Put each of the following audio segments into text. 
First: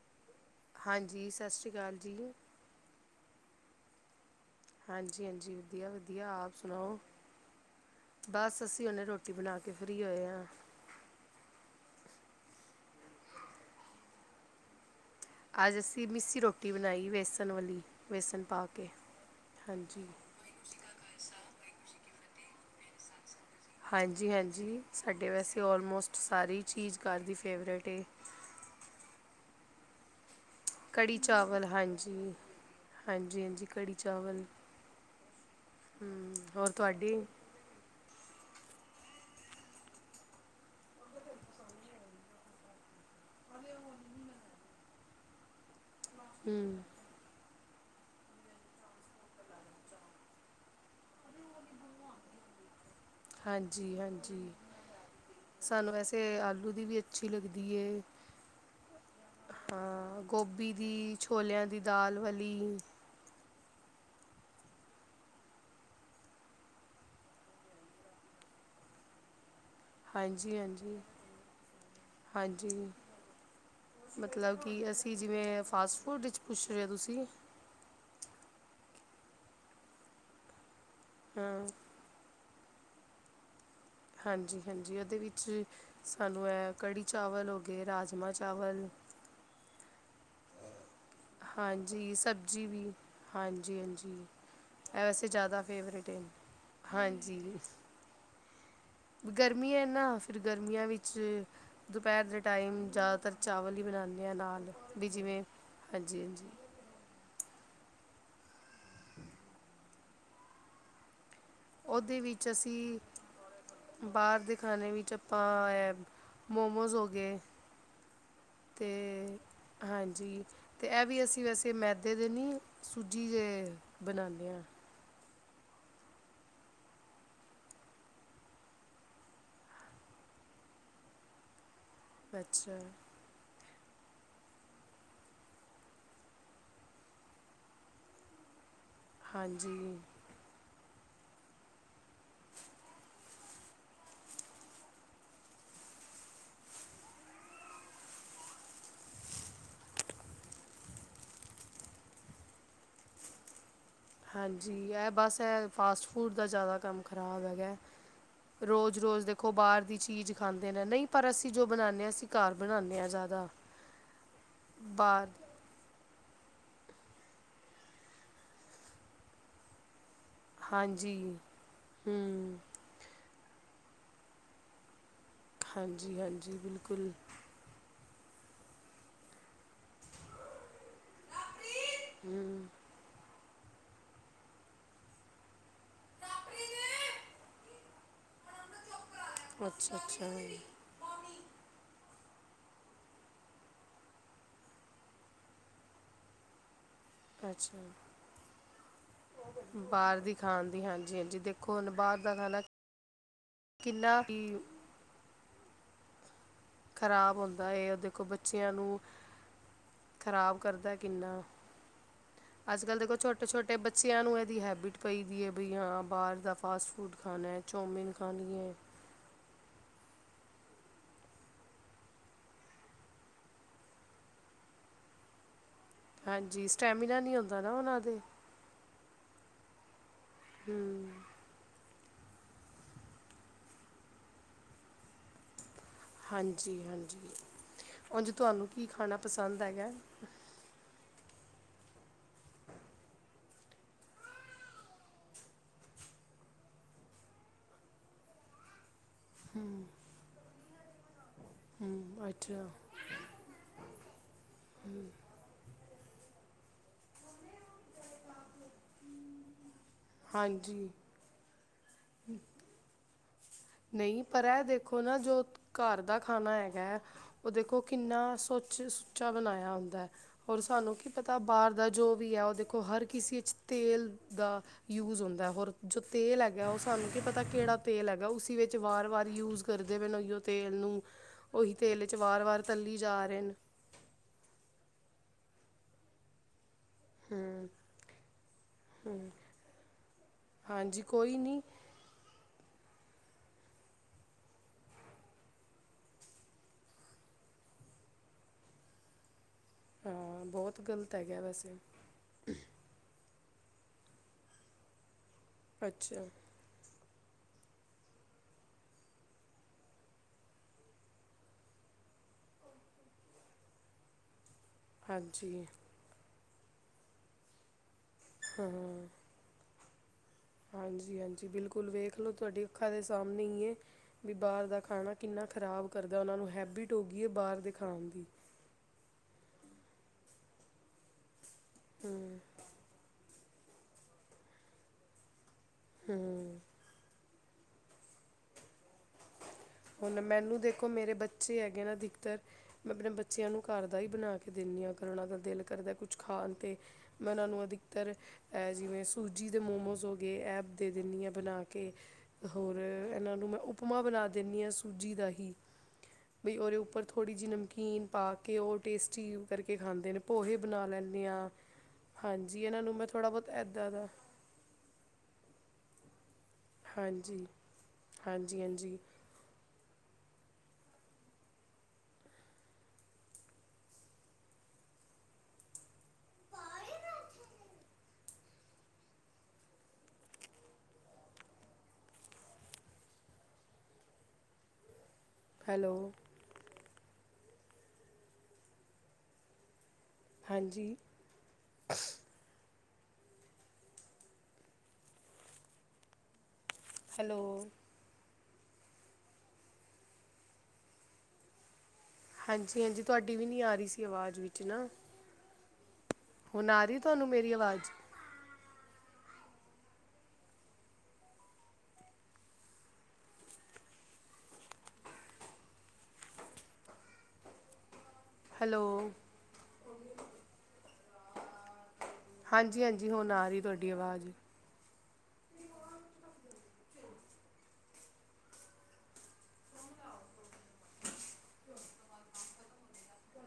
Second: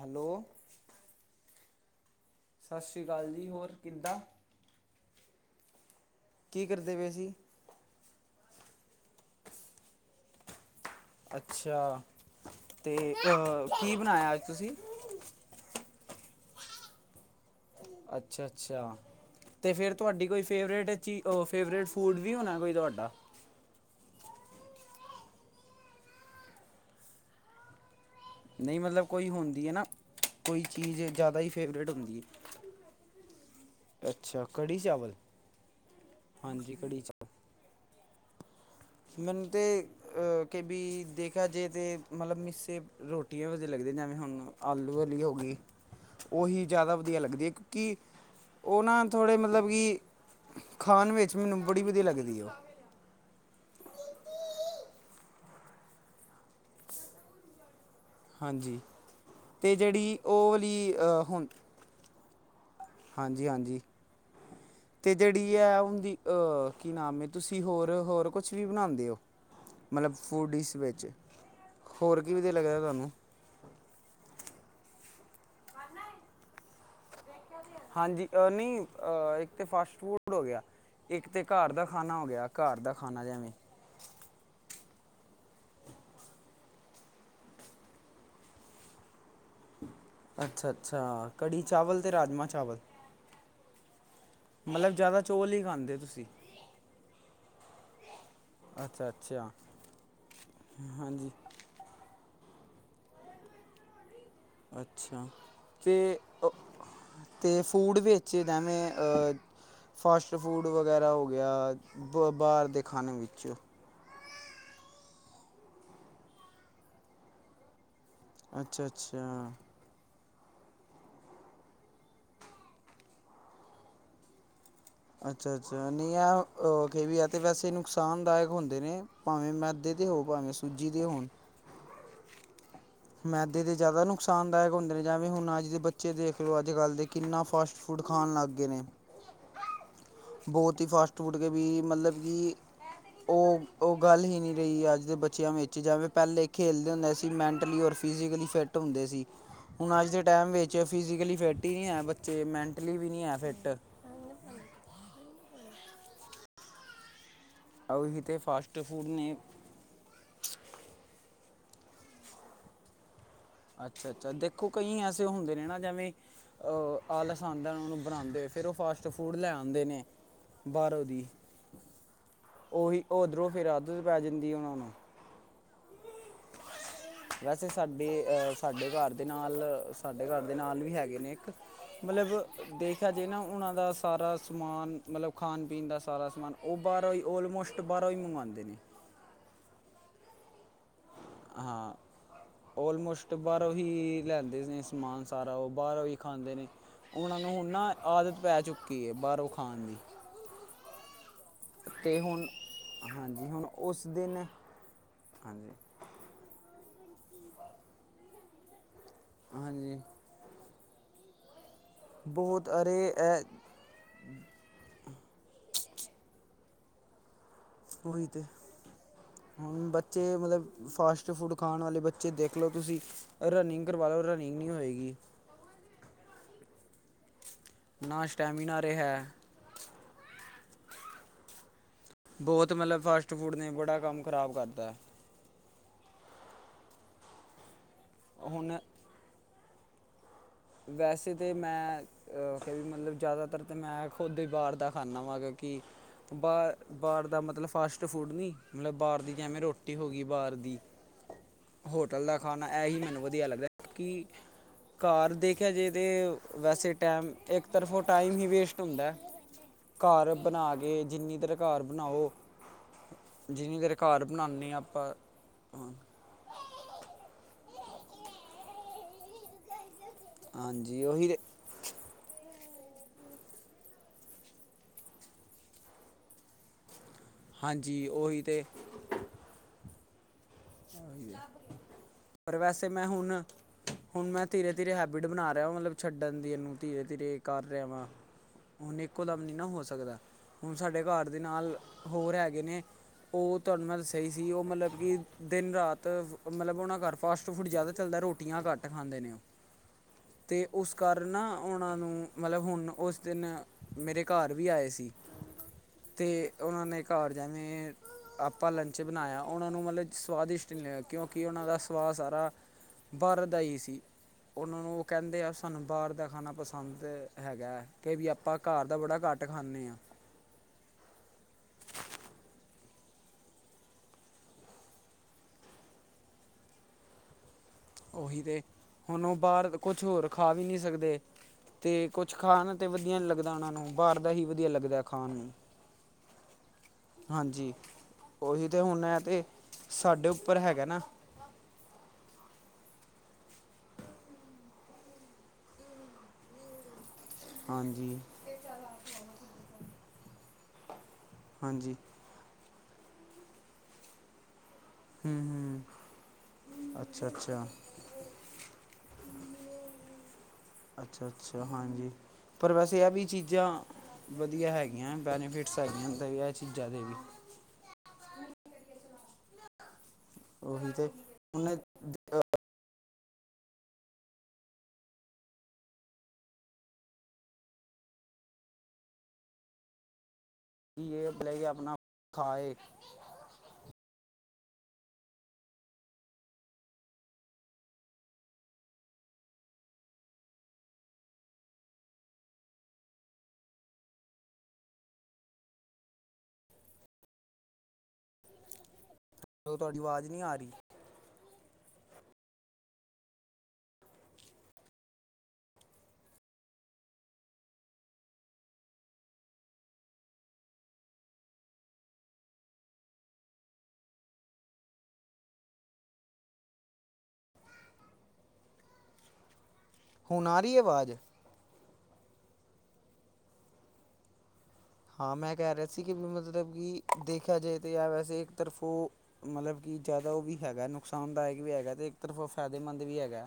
Hello. ਹਾਂਜੀ, ਸਤਿ ਸ਼੍ਰੀ ਅਕਾਲ ਜੀ। ਸਤਿ ਸ਼੍ਰੀ ਅਕਾਲ ਜੀ, ਹੋਰ ਕਿੱਦਾਂ? ਹਾਂਜੀ-ਹਾਂਜੀ ਵਧੀਆ-ਵਧੀਆ। ਆਪ ਕੀ ਕਰਦੇ ਸੁਣਾਓ। ਪਏ ਸੀ ਬਸ, ਅਸੀਂ ਉਹਨੇ ਰੋਟੀ ਬਣਾ ਕੇ ਫਰੀ ਹੋਏ ਹਾਂ। ਅੱਛਾ, ਤੇ' ਕੀ ਬਣਾਇਆ ਅੱਜ ਤੁਸੀਂ? ਅੱਜ ਅਸੀਂ ਮਿੱਸੀ ਰੋਟੀ ਬਣਾਈ, ਵੇਸਣ ਵਾਲੀ। ਵੇਸਣ ਪਾ ਕੇ ਅੱਛਾ-ਅੱਛਾ, ਅਤੇ ਫਿਰ ਹਾਂਜੀ ਤੁਹਾਡੀ ਕੋਈ ਫੇਵਰੇਟ ਚੀ ਫੇਵਰੇਟ ਫੂਡ ਵੀ ਹੋਣਾ ਕੋਈ ਤੁਹਾਡਾ? ਹਾਂਜੀ-ਹਾਂਜੀ, ਸਾਡੇ ਵੈਸੇ ਲਮੋਸਟ ਸਾਰੀ ਚੀਜ਼ ਘਰ ਦੀ ਫੇਵਰੇਟ ਏ। ਨਹੀਂ, ਮਤਲਬ ਕੋਈ ਹੁੰਦੀ ਹੈ ਨਾ, ਕੋਈ ਚੀਜ਼ ਕੜੀ ਜ਼ਿਆਦਾ ਹੀ ਚਾਵਲ ਫੇਵਰੇਟ ਹੁੰਦੀ ਹੈ। ਹਾਂਜੀ ਹਾਂਜੀ ਹਾਂਜੀ ਕੜੀ ਚਾਵਲ ਅੱਛਾ, ਕੜੀ-ਚਾਵਲ। ਹਮ, ਹੋਰ ਹਾਂਜੀ, ਤੁਹਾਡੇ ਕੜੀ-ਚਾਵਲ। ਬੰਦੇ ਅ ਕੇ ਬੀ ਦੇਖਾ ਜੇ ਤੇ ਮਤਲਬ ਮਿਸੀ ਰੋਟੀਆਂ ਦੇ ਲੱਗਦੇ ਨੇ ਹੁਣ ਆਲੂ ਵਾਲੀ ਹੋ ਗਈ [unintelligible] ਓਹੀ ਜਾਦਾ ਵਧੀਆ ਲੱਗਦੀ ਅ ਇੱਕ ਕਿ ਓ ਨਾ ਥੋੜ੍ਹੇ ਮਤਲਬ ਕਿ ਖਾਣ ਵਿੱਚ ਮੈਨੂੰ ਬੜੀ ਵਧੀਆ ਲੱਗਦੀ ਐ ਹਾਂਜੀ-ਹਾਂਜੀ, ਸਾਨੂੰ ਵੈਸੇ ਆਲੂ ਦੀ ਵੀ ਅੱਛੀ ਲੱਗਦੀ ਏ। ਹਾਂਜੀ ਅਤੇ ਜਿਹੜੀ ਹਾਂ, ਉਹ ਗੋਭੀ ਵਾਲੀ ਦੀ ਛੋਲਿਆਂ ਦੀ ਦਾਲ ਵਾਲੀ। ਹਾਂਜੀ-ਹਾਂਜੀ। ਤੇ ਜੇੜੀ ਐ ਹੁੰਦੀ ਅ ਕੀ ਨਾਮ ਏ ਤੁਸੀਂ ਹੋਰ-ਹੋਰ ਕੁਛ ਵੀ ਬਨਾਂਦੇ ਓ। ਹਾਂਜੀ-ਹਾਂਜੀ, ਹੋਰ ਕੀ ਵਧੀਆ ਲੱਗਦਾ ਹਾਂਜੀ। ਤੁਹਾਨੂੰ ਮਤਲਬ ਕਿ ਅਸੀਂ ਜਿਵੇਂ ਫਾਸਟ-ਫੂਡ ਵਿਚ ਪੁੱਛ ਰਏ ਓ ਤੁਸੀਂ। ਹਾਂਜੀ, ਅ ਨਈ ਏਕ ਤੇ ਫਾਸਟ ਫੂਡ ਹੋ ਗਿਆ ਇੱਕ ਤੇ ਹਾਂ ਘਰ ਦਾ ਖਾਣਾ ਹੋ ਗਿਆ। ਘਰ ਦਾ ਖਾਣਾ ਜੈਵੇਂ ਹਾਂਜੀ-ਹਾਂਜੀ, ਓਦੇ ਵਿੱਚ ਸਾਨੂੰ ਐ ਕੜੀ-ਚਾਵਲ ਹੋ ਗਏ, ਰਾਜਮਾਂ-ਚਾਵਲ। ਅੱਛਾ-ਅੱਛਾ, ਕੜੀ-ਚਾਵਲ ਤੇ ਰਾਜਮਾਂ-ਚਾਵਲ। ਹਾਂਜੀ-ਹਾਂਜੀ, ਐ ਜ਼ਿਆਦਾ ਵੈਸੇ ਚੋਲ ਹੀ ਜਾਦਾ ਖਾਂਦੇ ਫੇਵਰੇਟ ਐ ਤੁਸੀਂ ਹਾਂਜੀ। ਅੱਛਾ ਅੱਛਾ ਗਰਮੀ ਐ ਨਾ ਫਿਰ ਗਰਮੀਆਂ ਵਿੱਚ। ਹਾਂਜੀ ਦੁਪੈਰ ਦੇ ਟਾਈਮ ਜ਼ਿਆਦਾਤਰ ਚਾਵਲ ਈ ਬਣਾਨੇ ਆਂ ਨਾਲ। ਵੀ ਅੱਛਾ ਜਿਵੇਂ ਤੇ ਹਾਂਜੀ ਅ। ਹਾਂਜੀ ਤੇ ਫੂਡ ਵੇਚ ਜੈਵੇਂ ਅ ਫਾਸਟ-ਫੂਡ ਵਗੈਰਾ ਹੋ ਗਿਆ ਉਹਦੇ ਬ ਵਿੱਚ ਬਾਰ ਦੇ ਅਸੀਂ ਖਾਨੇ ਵਿੱਚ ਬਾਹਰ ਦੇ ਖਾਨੇ ਵਿੱਚ ਆਪਾਂ ਐ ਮੋਮੋਜ਼ ਹੋ ਗਏ। ਅੱਛਾ ਅੱਛਾ ਤੇ। ਹਾਂਜੀ ਤੇ ਏਹ ਵੀ ਅਸੀਂ ਵੈਸੇ ਮੈਦੇ ਦੇ ਨੀ, ਸੂਜੀ ਦੇ ਬਨਾਨੇ ਆਂ। ਅੱਛਾ-ਅੱਛਾ ਨਈ ਏਹ ਆ ਕਿ ਵੀ ਐ ਤੇ ਵੈਸੇ ਨੁਕਸਾਨਦਾਇਕ ਹੁੰਦੇ ਨੇ। ਪਾਂਵੇਂ ਮੈਦੇ ਦੇ ਹੋ ਪਾਂਵੇਂ ਸੂਜੀ ਦੇ ਹੋਣ। ਅੱਛਾ। ਮੈਦੇ ਦੇ ਜਾਦਾ ਨੁਕਸਾਨਦਾਇਕ ਹੁੰਦੇ ਨੇ ਜਵੇਂ ਹੁਣ ਅੱਜ ਦੇ ਬੱਚੇ ਦੇਖ ਲੋ ਅੱਜ-ਕੱਲ ਦੇ ਕਿੰਨਾ ਫਾਸਟ ਫੂਡ ਖਾਣ ਲਾਗ ਗਏ ਨੇ। ਹਾਂਜੀ। ਬੋਤ ਈ ਫਾਸਟ-ਫੂਡ ਕੇ ਵੀ ਮਤਲਬ ਕਿ ਓ ਓਹ ਗੱਲ ਹੀ ਨਈ ਰਹੀ ਅੱਜ ਦੇ ਬੱਚਿਆਂ ਵਿੱਚ ਜਵੇਂ ਪਹਿਲੇ ਖੇਲਦੇ ਹੁੰਦੇ ਸੀ ਮੈਂਟਲੀ ਔਰ ਫਿਜੀਕਲੀ ਫਿੱਟ ਹੁੰਦੇ ਸੀ। ਹੁਣ ਅੱਜ ਦੇ ਟੈਮ ਵਿੱਚ ਫਿਜ਼ੀਕਲੀ ਫਿੱਟ ਈ ਨਈ ਐ ਬੱਚੇ ਮੈਂਟਲੀ ਵੀ ਨਈ ਐ ਫਿੱਟ। ਹਾਂਜੀ, ਏਹ ਬਸ ਏਹ ਫਾਸਟ-ਫੂਡ ਦਾ ਜਾਦਾ ਕੰਮ ਖਰਾਬ ਹੈਗਾ ਐ। ਉਹੀ ਤੇ ਫਾਸਟ ਫੂਡ ਰੋਜ਼-ਰੋਜ਼ ਨੇ ਦੇਖੋ ਬਾਹਰ ਦੀ ਚੀਜ਼। ਖਾਂਦੇ ਨੇ ਨਈ ਪਰ ਅਸੀਂ ਜੋ ਬਣਾਨੇ ਆਂ ਅਸੀਂ ਘਰ ਬਣਾਨੇ ਆਂ ਜਾਦਾ। ਅੱਛਾ-ਅੱਛਾ, ਦੇਖੋ ਕਈ ਐਸੇ ਹੁੰਦੇ ਨੇ ਨਾ ਜਵੇਂ ਅ ਆਲਸ ਆਂਦਾ ਓਨਾ ਨੂੰ ਬਣਾਂਦੇ ਹੋਏ ਫਿਰ ਓ ਫਾਸਟ-ਫੂਡ ਲੈ ਆਂਦੇ ਨੇ। ਬਾਰੋਂ ਹਾਂਜੀ ਦੀ ਹੂੰ ਓਹੀ ਓ ਓਧਰੋਂ ਫੇਰ ਆਦਤ ਪੈ ਜਾਂਦੀ ਏ ਓਨਾ ਨੂੰ। ਹਾਂਜੀ-ਹਾਂਜੀ, ਬਿਲਕੁਲ। ਵੈਸੇ ਸਾਡੀ ਅ ਸਾਡੇ ਘਰ। ਦੇ ਨਾਲ ਸਾਡੇ ਘਰ ਦੇ ਨਾਲ ਵੀ ਹੈਗੇ ਨੇ ਇੱਕ, ਹੂੰ ਮਤਲਬ ਦੇਖਿਆ ਜੇ ਨਾ ਓਹਨਾਂ ਦਾ ਸਾਰਾ ਸਮਾਨ, ਮਤਲਬ ਖਾਨ-ਪੀਨ ਦਾ ਸਾਰਾ ਸਮਾਨ, ਉਹ ਬਾਰੋਂ ਈ ਓਲਮੋਸਟ ਬਾਰੋਂ ਈ ਮੰਗਵਾਂਦੇ ਨੇ। ਅੱਛਾ-ਅੱਛਾ। [unintelligible] ਔਲਮੋਸਟ ਬਾਰੋਂ ਹੀ ਲੈਂਦੇ ਨੇ ਸਮਾਨ ਸਾਰਾ, ਓ ਬਾਰੋਂ ਈ ਖਾਂਦੇ ਨੇ। ਓਨਾਂ ਨੂੰ ਹੁਣ ਅੱਛਾ ਨਾ ਆਦਤ ਪੈ ਚੁੱਕੀ ਐ, ਬਾਰੋ ਖਾਨ ਦੀ। ਖਾਣ ਦੀ ਹਾਂਜੀ-ਹਾਂਜੀ ਦੇਖ ਤੇ ਹੁਣ, ਹਾਂਜੀ ਹੁਣ ਓਸ ਕਿੰਨਾ ਦਿਨ, ਹੀ ਹਾਂਜੀ। ਖ਼ਰਾਬ ਹੁੰਦਾ ਏ ਦੇਖੋ, ਬੱਚੇਆਂ ਨੂੰ। ਹਾਂਜੀ ਖਰਾਬ ਕਰਦੈ ਕਿੰਨਾ, ਬਹੁਤ ਅੱਜ-ਕੱਲ ਅਰੇ ਦੇਖੋ, ਇਹ ਛੋਟੇ-ਛੋਟੇ। ਤੇ ਬੱਚਿਆਂ ਨੂੰ ਏਦੀ ਹੈਬਿਟ ਪਈ ਵੀ ਏ ਬਈ ਹਾਂ, ਬਾਰ ਦਾ ਫਾਸਟ-ਫੂਡ ਖਾਣਾ। ਚੌਮਿਨ ਓਹੀ ਤੇ ਹੈ। ਖਾਣੀ ਹੁਣ ਬੱਚੇ ਮਤਲਬ, ਫਾਸਟ-ਫੂਡ ਖਾਣ ਆਲੇ ਬੱਚੇ ਦੇਖਲੋ ਤੁਸੀਂ। ਰਨਿੰਗ ਕਰਵਾਲੋ, ਰਨਿੰਗ ਨੀ ਹੋਏਗੀ। ਹਾਂਜੀ, ਸਟੈਮੀਨਾ ਨੀ ਆਓਦਾ ਨਾ ਉਨ੍ਹਾ ਦੇ ਨਾ ਸਟੈਮੀਨਾ ਆ ਰਿਹਾ ਹੂੰ। ਬਹੋਤ ਮਤਲਬ ਫਾਸਟ-ਫੂਡ ਨੇ, ਬੜਾ ਕੰਮ ਖ਼ਰਾਬ ਕਰਤਾ। ਹਾਂਜੀ-ਹਾਂਜੀ, ਉਝ ਤੁਆਨੂੰ ਹੁਣ ਕੀ ਖਾਣਾ ਪਸੰਦ ਹੈਗਾ? ਵੈਸੇ ਤੇ ਮੈਂ ਅਹ ਫੇਰ ਵੀ ਮਤਲਬ, ਜ਼ਿਆਦਾਤਰ ਤੇ ਮੈਂ ਖੁਦ ਈ ਬਾਰ ਦਾ ਖਾਨਾ ਵਾ, ਕਿਓਕੇ ਬਾਰ-ਬਾਰ, ਦਾ ਮਤਲਬ ਫਾਸਟ ਫੂਡ ਨੀ। ਮਤਲਬ ਬਾਰ ਦੀ ਜਿਵੇਂ ਰੋਟੀ ਹੋਗੀ ਬਾਰ ਦੀ। ਹੋਟਲ ਹੂੰ ਦਾ ਖਾਣਾ ਅੱਛਾ ਐ ਈ, ਮੈਨੂੰ ਵਦੀਆ ਲੱਗਦਾ, ਕਿ ਘਰ ਦੇ ਦੇਖਿਆ ਜੇ ਤੇ ਵੈਸੇ ਟੈਮ ਇੱਕ ਤਰਫੋਂ ਟਾਈਮ ਈ ਵੇਸਟ ਹੁੰਦਾ, ਘਰ ਬਣਾ ਹਾਂਜੀ ਕੇ, ਜਿੰਨੀ ਤਰ ਘਰ ਬਣਾਓ। ਜਿੰਨੀ ਦੇਰ ਨਈ ਘਰ ਪਰ ਐ ਬਣਾਉਂਦੇ ਹਾਂ ਦੇਖੋ ਆਪਾਂ ਨਾ, ਜੋ ਹਾਂ- ਘਰ ਦਾ ਖਾਣਾ ਹੈਗਾ ਹੈ, ਓ ਦੇਖੋ ਕਿੰਨਾ ਸੁਚ-ਸੁੱਚਾ ਬਣਾਇਐ ਹੁੰਦਾ। ਔਰ ਸਾਨੂੰ ਹਾਂਜੀ ਕੀ ਉਹੀ ਤੇ ਪਤਾ, ਬਾਰ ਦਾ ਜੋ ਵੀ ਹੈ ਓ ਦੇਖੋ, ਹਰ ਕਿਸੇ 'ਚ ਤੇਲ ਦਾ ਯੂਜ ਹੁੰਦਾ, ਹੋਰ ਜੋ ਤੇਲ ਹੈਗਾ, ਓ ਸਾਨੂੰ ਕੀ ਪਤਾ ਕੇੜਾ ਹਾਂਜੀ ਤੇਲ ਹੈਗਾ ਓ ਉਹੀ ਤੇ ਵਾਰ-ਵਾਰ ਯੂਜ ਕਰਦੇ ਪਏ ਨੇ ਓਈਓ ਤੇਲ ਨੂੰ ਓਹੀ ਤੇਲ ਵਿੱਚ ਪਰ ਵਾਰ-ਵਾਰ ਵੈਸੇ ਤਲੀ ਮੈਂ ਜਾ ਰਹੇ ਹੁਣ ਨੇ। ਹੁਣ ਮੈਂ ਧੀਰੇ-ਧੀਰੇ ਹੈਬਿਟ ਬਣਾ ਰਿਹਾ ਮਤਲਬ ਛੱਡਣ ਦੀ ਏਨੂੰ, ਧੀਰੇ-ਧੀਰੇ ਕਰ ਹੂੰ ਰਿਹਾ ਵਾਂ। ਹੁਣ ਇੱਕੋ ਦਮ ਨੀ ਨਾ ਹੋ ਸਕਦਾ, ਹੁਣ ਸਾਡੇ ਹਾਂਜੀ ਘਰ ਕੋਈ ਦੇ ਨਹੀਂ ਨਾਲ ਹੋਰ ਹੈਗੇ ਨੇ, ਓ ਤੁਹਾਨੂੰ ਮੈਂ ਦੱਸਿਆ ਹੀ ਸੀ, ਓ ਮਤਲਬ ਕਿ ਦਿਨ-ਰਾਤ ਮਤਲਬ ਉਨ੍ਹਾ ਘਰ ਫਾਸਟ-ਫੂਡ ਜ਼ਿਆਦਾ ਚੱਲਦਾ, ਰੋਟੀਆਂ ਘੱਟ ਖਾਂਦੇ ਨੇ ਓ। ਹਾਂ ਤੇ ਬਹੁਤ ਓਸ ਗਲਤ ਕਾਰਨ ਹੈਗਾ ਨਾ, ਵੈਸੇ ਉਨ੍ਹਾ ਨੂੰ ਮਤਲਬ ਹੁਣ ਓਸ ਦਿਨ ਮੇਰੇ ਘਰ ਵੀ ਆਏ ਸੀ ਅੱਛਾ ਤੇ ਓਨਾਂ ਨੇ ਘਰ ਜਾਣੇ ਜਿਵੇਂ ਆਪਾਂ ਲੰਚ ਬਣਾਇਆ, ਓਨਾਂ ਨੂੰ ਮਤਲਬ ਸਵਾਦਿਸ਼ਟ ਨੀ [inaudible] ਕਿਉਂਕਿ ਉਨ੍ਹਾ ਸਵਾਦ ਸਾਰਾ ਬਾਰ ਦਾ ਈ ਸੀ। ਓਨਾਂ ਨੂੰ ਓ ਕੈਦੇ ਆ ਹਾਂਜੀ ਸਾਨੂੰ ਬਾਰ ਦਾ ਖਾਣਾ ਪਸੰਦ ਹੈਗਾ, ਕੇ ਵੀ ਆਪ ਆਪਾਂ ਘਰ ਦਾ ਬੜਾ ਘੱਟ ਖਾਂਨੇ ਆਂ। ਹਾਂਜੀ-ਹਾਂਜੀ ਬਿਲਕੁਲ ਵੇਖ ਲੋ, ਤੁਹਾਡੀ ਅੱਖਾਂ ਦੇ ਸਾਹਮਣੇ ਈ ਐ। ਵੀ ਬਾਰ ਦਾ ਖਾਣਾ ਕਿੰਨਾ ਖ਼ਰਾਬ ਕਰਦਾ, ਓਨਾਂ ਨੂੰ ਹੈਬਿਟ ਹੋਗੀ ਏ, ਬਾਰ ਦੇ ਖਾਣ ਦੀ ਓਹੀ ਤੇ ਹੁਣ ਓ ਬਾਰ ਕੁਛ ਹੋਰ ਖਾ ਵੀ ਨੀ ਸਕਦੇ। ਤੇ ਕੁਛ ਹੂੰ ਖਾਣ ਤੇ ਵਧੀਆ ਨੀ ਲੱਗਦਾ ਓਨਾਂ ਨੂੰ ਬਾਰ ਦਾ ਹੀ ਵਦੀਆ ਲੱਗਦਾ, ਖਾਣ ਨੂੰ ਹੂੰ। ਹਾਂਜੀ! ਉਹੀ ਤੇ ਹੁਣ ਹੈ ਤੇ ਸਾਡੇ ਉੱਪਰ ਹੈਗਾ ਨਾ। ਸੀ ਹੈਗੇ ਨਾ ਧਿਕਤਰ। ਮੈਂ ਆਪਣੇ ਬੱਚਿਆਂ ਨੂੰ ਘਰ ਦਾ ਈ ਬਣਾ ਕੇ ਦਿੰਨੀ ਆਂ ਅਗਰ ਓਹਨਾਂ ਦਾ ਦਿਲ ਕਰਦਾ ਕੁਛ ਖਾਣ 'ਤੇ। ਮੈਂ ਉਹਨਾਂ ਨੂੰ ਅਧਿਕਤਰ ਹਾਂਜੀ ਐ-ਜਿਵੇਂ ਸੂਜੀ ਦੇ ਮੋਮੋਸ ਹੋ ਗਏ ਐ ਦੇ ਦਿੰਦੀ ਆਂ ਬਣਾ ਕੇ ਹਾਂਜੀ ਹੋਰ ਇਹਨਾਂ ਨੂੰ ਮੈਂ ਉਪਮਾ ਬਣਾ ਦਿੰਨੀ ਆਂ ਸੁ ਸੂਜੀ ਦਾ ਹੂੰ ਹੀ ਹੂੰ ਬਈ ਉਹਦੇ ਉੱਪਰ ਅੱਛਾ ਥੋੜ੍ਹੀ ਜੀ ਅੱਛਾ ਨਮਕੀਨ ਪਾ ਕੇ ਉਹ ਟੇਸਟੀ ਕਰਕੇ ਖਾਂਦੇ ਨੇ। ਪੋਹੇ ਬਣਾ ਲੈਂਨੀ ਅੱਛਾ ਆਂ, ਅੱਛਾ ਹਾਂਜੀ ਹਾਂਜੀ ਪਰ ਇਹਨਾਂ ਨੂੰ ਵੈਸੇ ਮੈਂ ਇਹ ਵੀ ਥੋੜ੍ਹਾ ਬਹੁਤ ਚੀਜ਼ਾਂ ਐਦਾਂ ਦਾ ਵਧੀਆ ਹੈਗੀਆਂ ਬੈਨੀਫਿਟਸ ਹੈਗੀਆਂ [unintelligible] ਵੀ ਹਾਂਜੀ, ਹਾਂਜੀ-ਹਾਂਜੀ! ਉਹੀ ਤੇ ਹੁਣ [unintelligible] ਕੀ ਇਹ ਭਲੇ ਕਿ ਆਪਣਾ ਖਾਏ [unintelligible] ਹੈਲੋ! ਹਾਂਜੀ! ਹੈਲੋ! ਓ ਤੁਹਾਡੀ ਵਾਜ਼ ਨੀ ਆ ਰਹੀ। ਹਾਂਜੀ-ਹਾਂਜੀ ਤੁਹਾਡੀ ਵੀ ਨੀ ਆ ਰੀ ਸੀ ਆਵਾਜ਼ ਵਿੱਚ ਨਾ ਹੁਣ ਆ ਰੀ ਤੁਹਾਨੂੰ ਮੇਰੀ ਅਵਾਜ਼? ਹੈਲੋ! ਹੁਣ ਆ ਰੀ ਅਵਾਜ਼? ਹਾਂਜੀ-ਹਾਂਜੀ ਹੁਣ ਆ ਰਈ ਤੁਹਾਡੀ ਅਵਾਜ਼। ਹਾਂ ਮੈਂ ਕਹਿ ਰਿਹਾ ਸੀ ਕਿ ਮ-ਮਤਤਬ ਕੀ ਦੇਖਿਆ ਜਾਏ ਤੇ ਯ ਵੈਸੇ ਇੱਕ ਤਰਫੋ਼ ਮਤਲਬ ਕੀ ਜ਼ਿਆਦਾ ਉਹ ਵੀ ਹੈਗਾ ਨੁਕਸਾਨਦਾਇਕ ਵੀ ਹੈਗਾ ਤੇ ਇੱਕ ਤਰਫੋ ਫੈਦੇਮੰਦ ਵੀ ਹੈਗਾ।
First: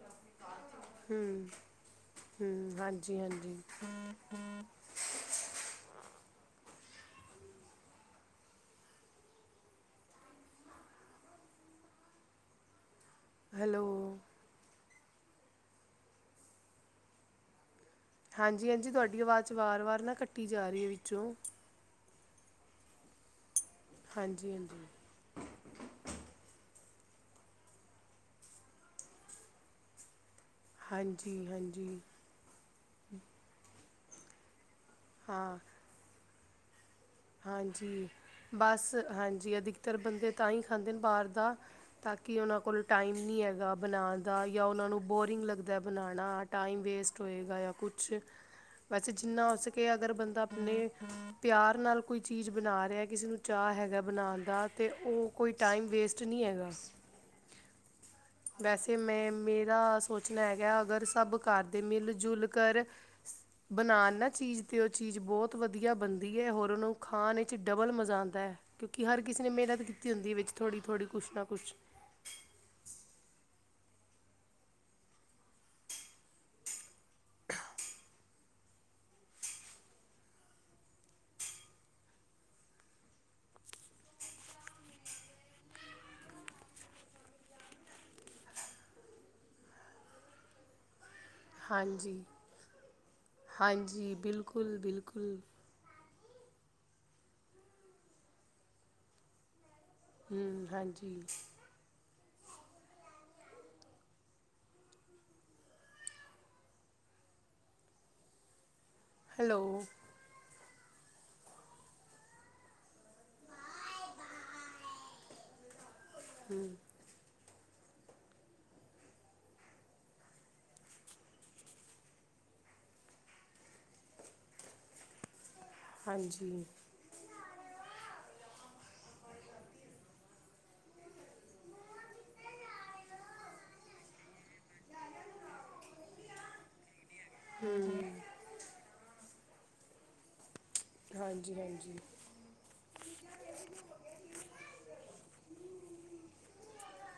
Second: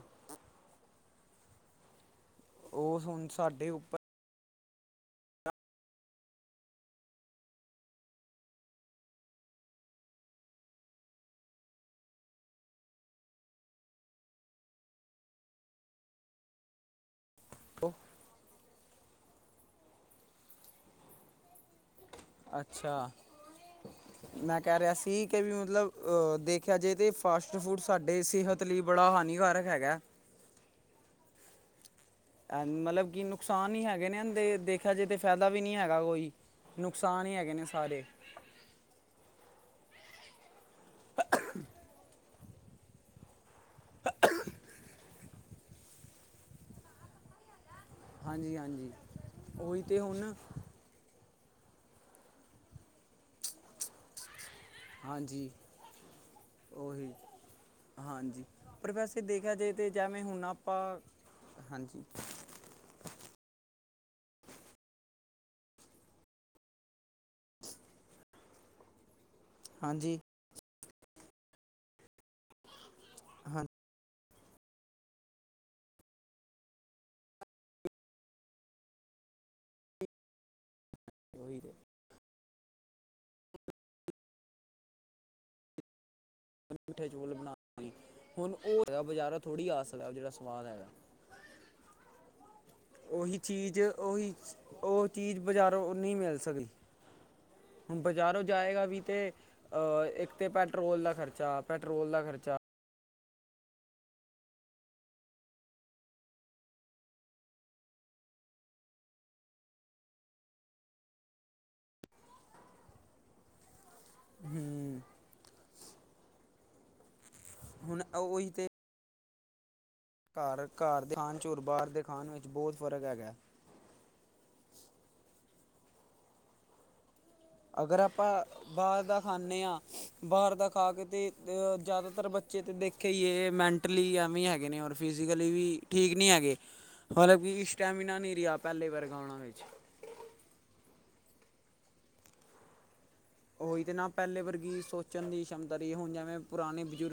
ਹਮ-ਹਮ ਉਹ ਹੁਣ ਹਾਂਜੀ-ਹਾਂਜੀ! ਸਾਡੇ ਉੱਪਰ ਹੈਲੋ! ਓ ਹਾਂਜੀ-ਹਾਂਜੀ ਤੁਹਾਡੀ ਆਵਾਜ਼ 'ਚ ਵਾਰ-ਵਾਰ ਨਾ ਕੱਟੀ ਜਾ ਰੀ ਐ ਵਿੱਚੋਂ। ਅੱਛਾ! ਹਾਂਜੀ ਮੈਂ ਕਹਿ ਹਾਂਜੀ ਰਿਹਾ ਸੀ ਕਿ ਵੀ ਮਤਲਬ ਅ-ਦੇਖਿਆ ਜਾਏ ਤੇ ਫਾਸਟਫੂਡ ਸਾਡੇ ਸਿਹਤ ਲਈ ਬੜਾ ਹਾਨੀਕਾਰਕ ਹੈਗਾ। ਹਾਂਜੀ-ਹਾਂਜੀ! ਐ-ਮਤਲਬ ਕਿ ਨੁਕਸਾਨ ਨੀ ਹੈਗੇ ਨੇ ਏਂਦੇ ਦੇਖਿਆ ਜਾਏ ਤੇ ਫ਼ਾਇਦਾ ਹਾਂ ਵੀ ਨੀ ਹੈਗਾ ਕੋਈ ਨੁਕਸਾਨ ਹੀ ਹੈਗੇ ਨੇ ਸਾਰੇ ਹਾਂਜੀ, ਬਸ ਹਾਂਜੀ ਅਧਿਕਤਰ ਬੰਦੇ ਤਾਂ ਹੀ ਖਾਂਦੇ ਨੇ ਬਾਹਰ ਦਾ ਤਾਂ ਕ ਕੀ ਉਹਨਾਂ ਕੋਲ ਟਾਈਮ ਨੀ ਹੈਗਾ ਬਣਾਣ ਦਾ ਯਾ ਉਹਨਾਂ ਨੂੰ ਬੋਰਿੰਗ ਲੱਗਦਾ ਬਣਾਣਾ ਟਾਈਮ ਵੇਸਟ ਹੋਏਗਾ ਯਾ ਕੁੱਛ ਛ, ਹਾਂਜੀ ਹਾਂਜੀ ਵੈਸੇ ਜਿੰਨਾਂ ਹੋ ਉਹੀ ਸਕੇ ਤੇ ਅਗਰ ਹੁਣ ਬੰਦਾਂ ਆਪਣੇ ਪਿਆਰ ਨਾਲ਼ ਕੋਈ ਚੀਜ਼ ਬਣਾ ਰਿਹਾ ਕਿਸੇ ਨੂੰ ਚਾਅ ਹੈਗਾ ਬਣਾਣ ਦਾ ਤੇ ਉਹ ਹਾਂਜੀ ਕੋਈ ਟਾਈਮ ਵੇਸਟ ਨੀ ਹੈਗਾ। ਉਹੀ ਹਾਂਜੀ! ਪਰ ਵੈਸੇ ਮੈਂ ਦੇਖਿਆ ਜੇ ਮੇਰਾ ਤੇ ਜਿਵੇਂ ਸੋਚਣਾ ਹੁਣ ਆਪਾਂ ਹੈਗਾ ਅਗਰ ਸਭ ਘਰ ਦੇ ਹਾਂਜੀ ਮਿਲ-ਜੁਲ ਕਰ ਸ ਬਣਾਣ ਨਾ ਚੀਜ਼ ਤੇ ਉਹ ਚੀਜ਼ ਬਹੁਤ ਵਧੀਆ ਬਣਦੀ ਐ, ਹੋਰਾ ਨੂੰ ਖਾਣ ਵਿੱਚ ਡਬਲ ਮਜ਼ਾ ਆਂਦੈ। ਕਿਉਂਕਿ ਹਰ ਕਿਸੇ ਨੇ ਮਿਹਨਤ ਕੀਤੀ ਹਾਂਜੀ ਹੁੰਦੀ ਐ ਵਿੱਚ ਥੋੜ੍ਹੀ-ਥੋੜ੍ਹੀ ਕੁੱਸ਼ ਨਾ ਕੁੱਸ਼। [inaudible] [inaudible] ਉਹੀ ਤੇ ਮਿੱਠੇ ਚੋਲ ਬਣਾ ਹੁਣ ਉਹ ਹੈਗਾ ਬਜ਼ਾਰਾ ਥੋੜੀ ਆਸਲ ਹੈ ਜਿਹੜਾ ਸਵਾਦ ਹੈਗਾ [unintelligible] ਹਾਂਜੀ! ਉਹੀ ਚੀਜ਼, ਹਾਂਜੀ ਉਹੀ ਬਿਲਕੁਲ ਉਹ ਬਿਲਕੁਲ ਚੀਜ਼ ਬਜ਼ਾਰ। ਔ ਨਹੀਂ ਮਿਲ਼ ਸਕਦੀ। ਹੁਣ ਬਾਜ਼ਾਰੋਂ ਜਾਏਂਗਾ ਵੀ ਤੇ ਅ ਇੱਕ ਤੇ ਹੂੰ ਪੈਟਰੋਲ ਦਾ ਹਾਂਜੀ ਖ਼ਰਚਾ, ਪੈਟਰੋਲ ਦਾ ਖ਼ਰਚਾ। ਹੈਲੋ। ਹੂੰ ਹਮ [unintelligible] ਹੁਣ ਉਹੀ ਤੇ ਘਰ ਘਰ ਦੇ ਆਣ ਚ ਬਾਹਰ ਦੇ ਖਾਣ ਵਿੱਚ ਬਹੁਤ ਫ਼ਰਕ ਹੈਗਾ। ਹਾਂਜੀ ਅਗਰ, ਆਪਾਂ ਬਾਹਰ ਦਾਂ ਖਾਂਨੇ ਹਾਂ। ਬਾਹਰ ਦਾ ਖਾਕੇ ਤੇ, ਜ਼ਿਆਦਾਤਰ ਬੱਚੇ ਤੇ ਦੇਖੇਂ ਹੀਏ ਮੈਂਟਲੀ ਐਵੇਂ ਹੈਗੇ ਨੇ ਔਰ। ਫਿਜੀਕਲੀ ਵੀ, ਠੀਕ ਨਹੀਂ ਹੈਗੇ। [inaudible] ਮਤਲਬ ਕਿ ਸਟੈਮਿਨਾ ਨਹੀਂ ਰਿਹਾ, ਪਹਿਲੇ ਵਰਗਾ ਉਹਣਾ ਵਿੱਚ। ਹਾਂਜੀ, ਹਾਂਜੀ ਉਹੀ ਤੇ ਨਾ ਪਹਿਲੇ ਵਰਗੀ ਸੋਚਣ ਦੀ ਸ਼ਮਤਾ ਰਹੀ। ਹੁਣ ਜੇਵੇਂ ਪੁਰਾਣੇ ਬਜ਼ੁਰਗ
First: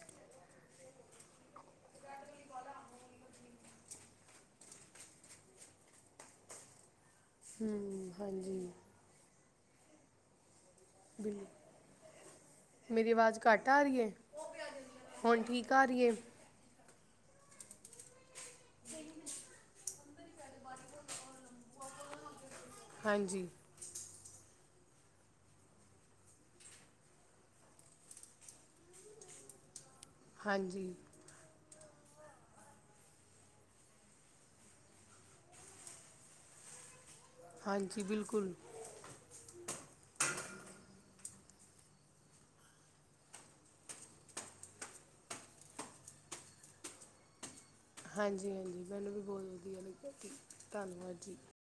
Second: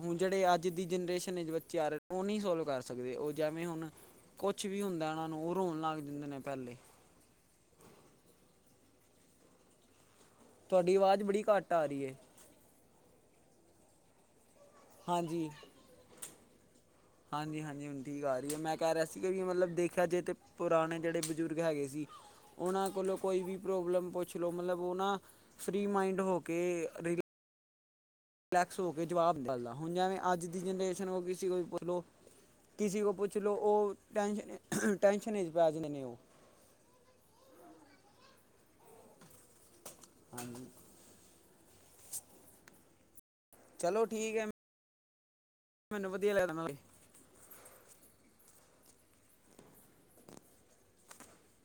ਹੁਣ ਜਿਹੜੇ ਅੱਜ ਦੀ ਜਨਰੇਸ਼ਨ ਵਿਚ ਬੱਚੇ ਆ ਰਹੇ। ਉਹ ਨਹੀਂ ਸੋਲਵ ਕਰ ਸਕਦੇ ਉਹ ਜੇਵੇਂ ਹੁਣ। ਕੁਛ ਵੀ ਹੁੰਦਾ, ਉਹਨਾਂ ਨੂੰ ਉਹ ਰੋਣ ਲੱਗ ਜਾਂਦੇ ਨੇ ਪਹਿਲੇ। ਹੂੰ ਹਾਂਜੀ ਤੁਹਾਡੀ ਆਵਾਜ਼ ਬੜੀ ਬਿਲ ਘੱਟ ਆ ਰਹੀ ਹੈ। ਮੇਰੀ ਆਵਾਜ਼ ਘੱਟ ਆ ਰਹੀ ਏ। ਹੁਣ ਹਾਂਜੀ ਠੀਕ ਆ ਰਹੀ ਏ। ਹਾਂਜੀ, ਹਾਂਜੀ ਹੁਣ ਠੀਕ ਆ ਰਹੀ ਏ। ਮੈਂ ਕਹਿ ਰਿਹਾ ਸੀ, ਕਿ ਵੀ ਮਤਲਬ ਦੇਖਿਆ ਜੇ ਤੇ ਪੁਰਾਣੇ, ਜਿਹੜੇ ਬਜ਼ੁਰਗ ਹੈਗੇ ਸੀ। ਉਹਨਾਂ ਕੋਲੋਂ ਕੋਈ ਹਾਂਜੀ ਵੀ ਪ੍ਰੋਬਲਮ ਪੁੱਛ ਲਓ। ਮਤਲਬ ਉਹ ਨਾ ਫਰੀ ਮਾਈਂਡ ਹੋ ਕੇ। ਰਿਲੈਕਸ ਹੋ ਕੇ ਜਵਾਬ ਹੁੰਦਾ ਸੀਗਾ, ਹੁਣ ਜਿਵੇਂ ਅੱਜ ਦੀ ਹਾਂਜੀ ਜਨਰੇਸ਼ਨ ਉਹ ਕਿਸੇ ਕੋਲ ਵੀ ਪੁਛਲੋ। ਕਿਸੀ ਕੋਲ ਪੁੱਛ ਲਓ। ਉਹ ਟੈਂਸ਼ਨ ਟੈਂਸ਼ਨ 'ਚ ਪੈ ਜਾਂਦੇ ਉਹ। ਹਾਂਜੀ, ਬਿਲਕੁਲ। ਹੂੰ [inaudible] ਚਲੋ ਠੀਕ ਹੈ। ਮੈਨੂੰ ਵਧੀਆ ਲਗਨਾ। ਹਾਂਜੀ, ਹਾਂਜੀ ਮੈਨੂੰ ਵੀ ਬਹੁਤ ਵਧੀਆ ਲੱਗਿਆ ਊਕੇ ਧੰਨਵਾਦ ਜੀ।